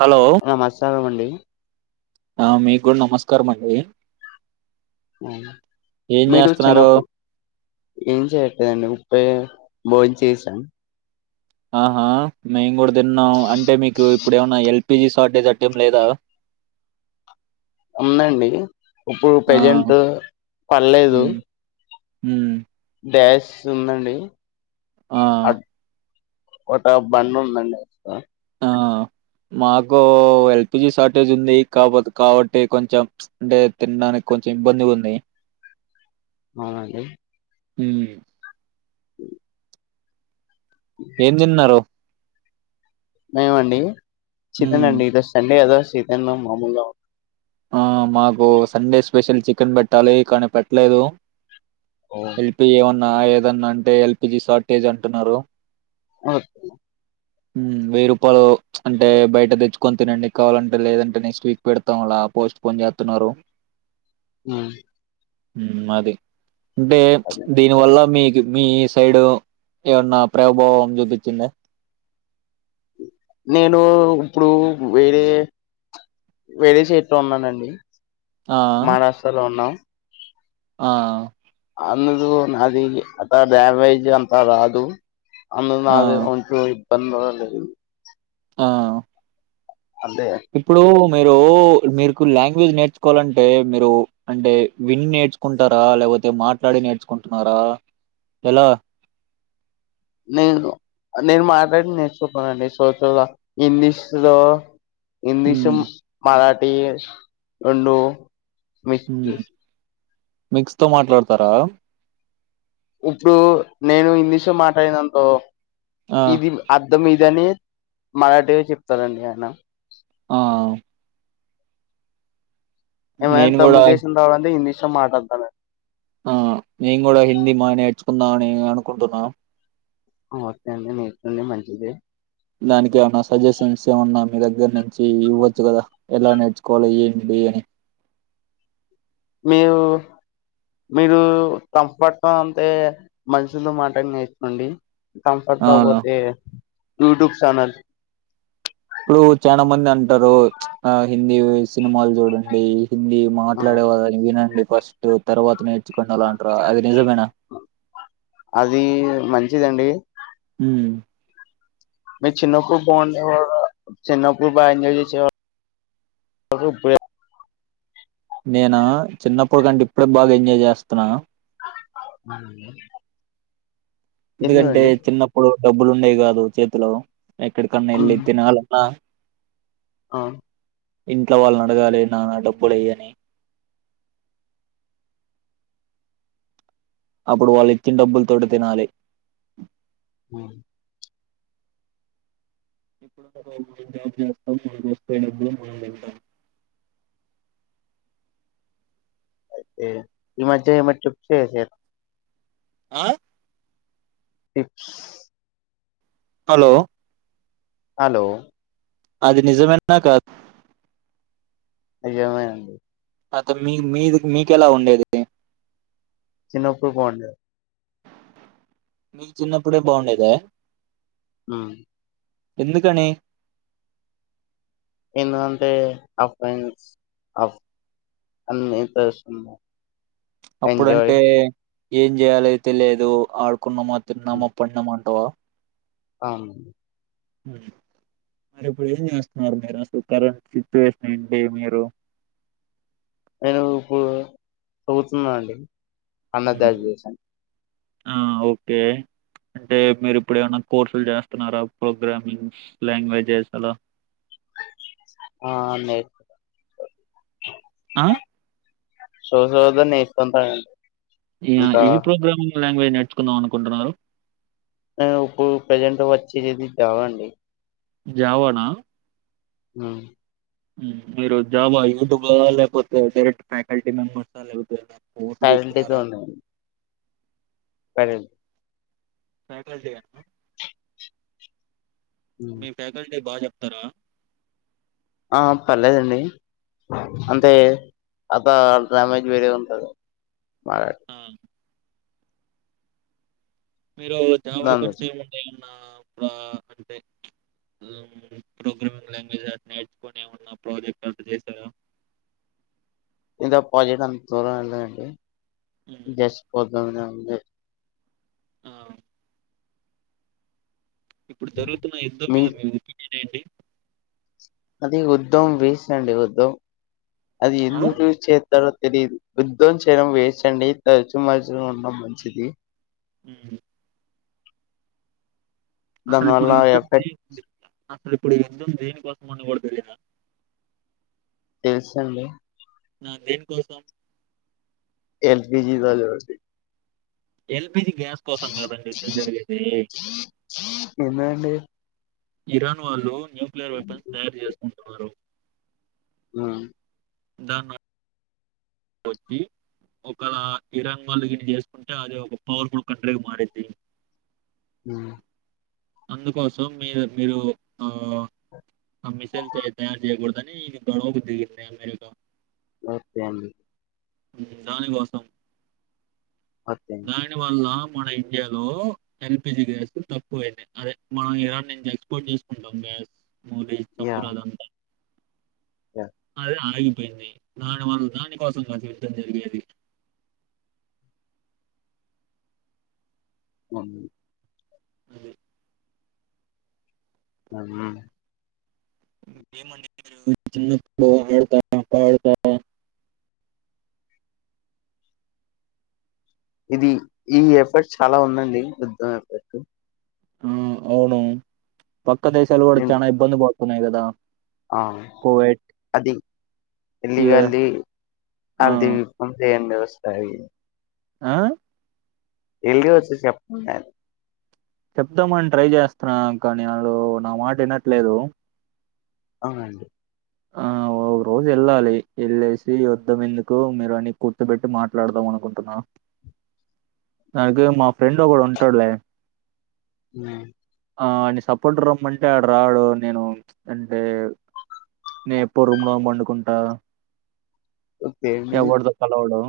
Hello నమస్కారం అన్ [unintelligible] ఆ మీకు కూడా నమస్కారం అండి ఉ ఏం మీరు చేస్తున్నారు చిన్నప్పుడు ఏం చేయట్లేదండి ముప్పే బోన్ చేసా ఆహా మేము కూడా తిన్నాం అంటే మీకు ఇప్పుడు ఏమన్నా హెల్ ఎల్పిజీ షార్ట్ఏజ్ అట్టేం లేదా ఉందండి ఇప్పుడు ఆ ప్రజెంట్ పర్లేదు ఉ గ్యాస్ ఉందండి ఆ ఒట బండి ఉందండి ఆడ ఆ మాకు ఎల్పిజి షార్టేజ్ ఉంది కాబతే కాబట్టి కొంచెం అంటే తినడానికి కొంచెం ఇబ్బందిగా ఉంది ఆ అండి ఉ [inaudible] ఏం తిన్నారు ఏమండి ఉమ్ చికెన్ అండి ఈరోజు సండే కదా తనా మామల్లా ఆ మాకు సండే స్పెషల్ చికెన్ పెట్టాలి కానీ పెట్టలేదు ఉమ్, ఎల్పిి ఏన్ ఆ ఏదన్నా అంటే ఎల్పిజి షార్టేజ్ అంటున్నారు అఓకే వెయ్యి రూపాయలు అంటే బయట తెచ్చుకొని తినండి కావాలంటే లేదంటే నెక్స్ట్ వీక్ పెడతాంలా పోస్ట్ పోన్ చేస్తున్నారు హ ఉ అది అంటే అదే దీని వల్ల మీ మీ సైడ్ ఏమన్నా ప్రభావం చూపించింది నేను ఇప్పుడు వేరే వేరే చేట్లో ఉన్నానండి ఆ మారాష్ట్రలో ఉన్నాం ఆ అన్న నాది అత డ్యామేజ్ అంత రాదు అన్న ఆ నాది ఉంచూ పంద ఆ అంటే ఇప్పుడు మీరు మీరుకు లాంగ్వేజ్ నేర్చుకోవాలంటే మీరు అంటే విని నేర్చుకుంటారా లేకపోతే మాట్లాడి నేర్చుకుంటున్నారా ఎలా నేను నేను మాట్లాడి నేర్చుంటానండి సోచ ఇంగ్లీష్ లో ఇంగ్లీష హ్మ్ మరాఠ అ ఉండూ వ మిక్స్తో మాట్లాడతారా ఇప్పుడు నేను ఇంగ్లీష్ లో మాట్లాడినంతో ఆ ఇది అర్ధం ఇదనే మరాఠీగా చెప్తారంండి ఆయన ఆ ఏ నేను తమిళ కూడా దేశం హిందీ ష మాట అంతనే ఆ నేను కూడా హిందీ మా నేర్చుకుందాం అని అనుకుంటున్నా ఓకే అండి మీట్ండి మంచిది దానికి ఏమన్నా సజెషన్స్ ఏమన్నా మీ దగ్గర నుంచి ఇవ్వచ్చు కదా ఎలా నేర్చుకోవాలి ఏంటి అని మీరు మీరు కంపట్ అంతే మంచిది మాట నేర్చుకోండి ఆ కంఫర్తో పోతే యూట్యూబ్ చనల్ ఇప్పుడు చాలా మంది అంటారు ఆ హిందీ సినిమాలు చూడండి వచ్చింది మాట్లాడే వాళ్ళని వినండి ఫస్ట్ తర్వాతనే కొండలంట అది నిజంమేనా అది మంచిదండి హ మీరు చిన్నపూడు బాగుండేవార చిన్నపూడు బాగా ఎంజాయ్ చేసేవర నేను చిన్నప్పుటికంటే ఇప్పుడే బాగా ఎంజాయ్ చేస్తున్నాను అ [unintelligible] ఇదిగంటే చిన్నప్పుడు డబ్బులు ఉండేవి కాదు చేతిలో ఎక్కడ కన్నా వెళ్ళి తినాలన్నా ఆ ఇంట్లో వాళ్ళనీ అడగాలి నాన్న డబ్బులుయ అని అప్పుడు వాళ్ళు ఇచ్చిన డబ్బుల తోటి తినాలి హ ఇప్పుడు మం జాబ్ చేస్తాం మన వస్తయే డబ్బులు మనం వెళ్తాం అతే ఈ మద్య ఏమైనా చెప్తే చే ఆ టిప్స్ హలో హలో అది నిజమేన్నా కాదు నిజమే అండి అ తని మి మీది మీకెలా ఉండేది చిన్నప్పుడు బాగుండేదండి మీకు చిన్నప్పుడే బాగుండేదా, ఊ ఎందుకని ఎందుకంటే [unintelligible] అన్ని తెలుస్తున్నాయి ఎంజాయ్ అప్పుడుంటే ఏం చేయాలో తెలియదు ఆ అడుకున్నమా తిన్నామ పడ్నమంటావా అవును అండి మరి ఇప్పుడు ఏం చేస్తున్నారు మీరు అసలు కరెంట్ సిచ్యువేషన్ ఏంటి మీరు, నేను ఇప్పుడు చదువుతున్నా అండి, అండర్ గ్రాడ్యుయేషన్, ఓకే అంటే మీరు ఇప్పుడు ఏమైనా కోర్సులు చేస్తున్నారా ప్రోగ్రామింగ్స్ లాంగ్వేజెస్ అలా, హ అండి ఆ సో సోలోగా నేర్చుకుంట అండి ఇయా ఈ ప్రోగ్రామ్ ని లాంగ్వేజ్ నేర్చుకుందాం అనుకుంటున్నారు, ఇప్పుడు ప్రజెంట్ వచ్చేది జావా జావనా హ మీరు జాబ యూట్యూబ్ లేకపోతే డైరెక్ట్ ఫ్యాకల్టీ మెంబర్స్ లేకాపోతే ఫ్యాకల్టీ తోనే ఉన్నాండి, సరే ఫ్యాకల్టీగానా హ్మ్. మీ ఫ్యాకల్టీ బాధ త్తర ఆ పర్లేదండి హ్మ్. అంతే అద డమేజ్ వేరే ఉంటది మ ఆ! మీరు జావా దాని గురించి కంటే ఉంటే అ అంటే ప్రోగ్రామింగ్ లాంగ్వేజ్ అ నేర్చుకొని ఏమన్నా ప్రాజెక్ట్ అట్ట చేసారా ఇంత ప్రాజెక్ట్ అంత దూరం వెళ్ళదండి హ్మ్. జస్ట్ ప్రోగ్రామ్ మీదనే ఉనే అవు ఇప్పుడు జరుగుతున్న యుద్ధం మీ మీద మి ఒపీనియన్ ఏంటి అది ఉద్ధం వీస అండి ఉద్ద్దం అది ఆ? ఎందు చే తెలిదు యుద్ధం చేయడం వేస్ండి తరచు మరచు ఉన్న మంచిది హ దానిల ఎఫెక్ట్ అసలు ఇప్పుడు ఎందుకు దేనికోసం అని కూడా తెలియదంట తెలిసింది ఆ దేని కోసం ఎల్పిజీ త జరుసి ఎల్ జ గ్యాస్ కోసం కదండి యుద్ధం జరిగగేది ఏందండి ఇరాన్ వాళ్ళు న్యూక్లియర్ వెపన్స్ తయారు చేసుకుంటున్నారు హ్మ్ ాన్ వచ్చి ఒక ఇరాన్ వాళ్ళుగానీ చేసుకుంటే అది ఒక పవర్ఫుల్ కంట్రీగా మారింది హ్మ్ అందుకోసం మీరు మీరు ఆ ఆ మిసైల్స్ తయారు చేయకూడదని గొడవకు దిగింది అమెరికా మతే అం దానికోసం ఓకే. రాని వాళ్ళ మన ఇండియాలో ఎల్పిజి గ్యాస్ తక్కువయింది అదే మనం ఇరాన్ నుంచి ఎక్స్పోర్ట్ చేసుకుంటాం గ్యాస్ ములే సమోర యాహ్! అలాంత యాహ్! మల్ల అయి పోయింది నా వ ద కోస కాసి దందలుది అ అది అవునా ఏ మడత పాడత ఇది ఈ ఎఫర్ట్స్ అలా ఉందండి వృద్ధం ఎఫర్ట్స్ హ్మ్ అవును పక్క దేశాలు కూడా హ్మ్. చానా ఇబంది పాడు సన్నాయిదదా ఆ అది ఇవే ఎలిగాల్లి ఆ! అదివిపం చే వ్యవస్ సరే ఆ వెలిగి వచ్చి చెప్పకుండా చెప్దామని ట్రై చేస్తున్నా కానీ ఆడు నా మాట వినట్లేదు అవునండి ఆ ఒక రోజు వెళ్ళాలి వెళ్ళేసి యుద్ధం ఎందుకు మీరు అని కూర్చబెట్టి మాట్లాడదాం అనుకుంటున్నా దానికి మా ఫ్రెండ్ ఒకడు ఉంటాడులే హ ఆ అన్ని సపోర్ట్ రమ్మంటే అంటే ఆడు రాడు నేను అంటే నేను ఎప్పుడు రూమ్ లో పండుకుంటా ఓకే అండి. ఎవడతో కలవడు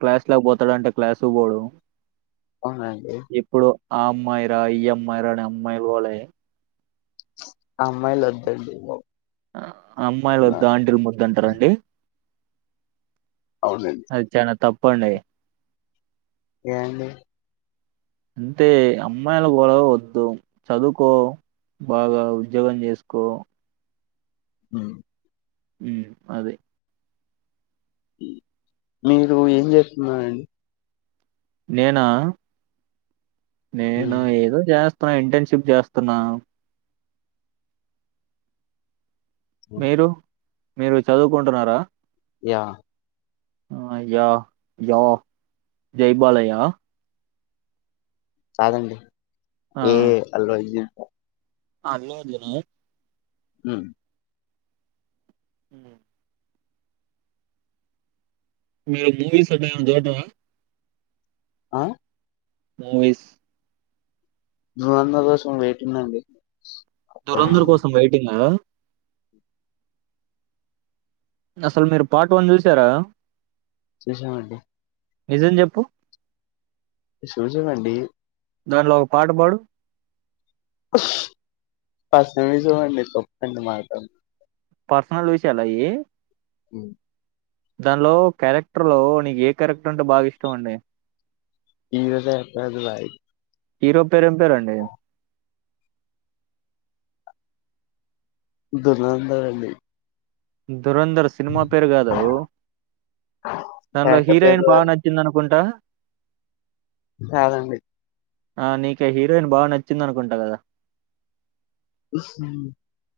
క్లాసులా పోత్ తాడు అంటే క్లాసు కు పోడు అవునా అండి ఇప్పుడు ఆ అమ్మాయిరా ఈ అమ్మాయి రా అమ్మాయి గోలే అమ్మాయిలు వద్దు అండి ఓ అమ్మాయిలు దంటిరు ముద్దంటారండి అవునండి. అది చనా తప్పు పోండై ఏంది అంతే అమ్మాయిల గడవ వద్దు చదువుకో బాగా ఉద్యోగం చేసుకో హ ఉ అది మీరు ఏం చేస్తున్నారండి నేనా నేను హ్మ్. ఏదో జాస్ ప్రయ్ ఇంటెన్షిప్ చేస్తున్నా హ్మ్. మీరు మీరు చదువుకుంటున్నారా యా ఆ యా యా జై బాలయ్య చలండి ఏ అల్లు అర్జున్ అలాయ జనే ఉ ఉ మీరు మూవీస్ అట్ల ఏమన్నా దొవులాడుతారా ఆ మూవీస్ నువ్ అందరి కోసం వెయిటింగ్ అండి దురంధర్ హ్మ్. కోసం వెయిటింగ్ గా అసలు మీరు పార్ట్ వన్ చూసారా చూశాం అండి నిజం చెప్పు చూశా వండి దాంట్లో ఒక పాట పాడు పస్ ఫస్ట్ మీరు చూడండి తప్పండి మాట పర్సనల్ విషయాలయి దానిలో క్యారెక్టర్ లో నీకు ఏ క్యారెక్టర్ అంటే బాగా ఇష్టం అండి [unintelligible] హీరో పేరుం పేరుండి దుర్నంద అండి మ్ ధురంధర్ సినిమా పేరు కాదు ఒ, దానిలో కాకపోతే హీరోయిన్ బాగా నచ్చిందనుకుంటా కదండి ఆ నీక హీరోయిన్ బాగా నచ్చింది అనుకుంటా కదా ఉమ్.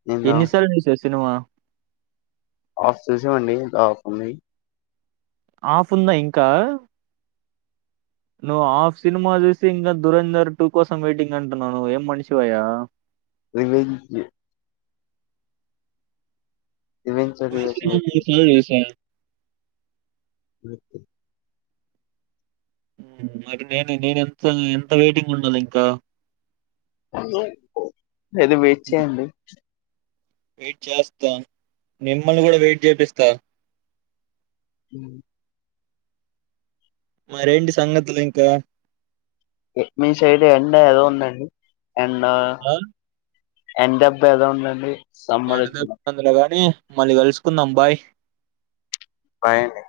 నేను ఎన్నిసాల్ చూసావ్ సినిమా ఆఫ్ చేసామండి ఆఫ్ ఉంది ఆఫ్ ఉందా ఇంకా నువ్వు హాఫ్ సినిమా చూసి, ఇంకా దురంధర్ టూ కోసం వెయిటింగ్ అంటున్నావ్, ఏం మనిషివాయ్యా రివంజ్ కి రివెంజ్ [unintelligible] చూసా మకు మరి నేను నేను ఎంత ఎంత వెయిటింగ్ ఉండాలి ఇంకా ఏదో వెయిట్ చేయండి వెయిట్ చేస్తా మిమ్మల్ని కూడా వెయిట్ చేపిస్తా మ్ మరేంటి సంగతులు ఇంకా మీ సైడ్ ఎండా ఏలా ఉందండి ఎండ ఆ? ఎండబ్బా ఎలా ఉందండి సమ్మర్ ఎంట ద వచ్చింది పందలుగానీ మళ్ళీ కలుసుకుందాంబాయ్ బాయ్ అండి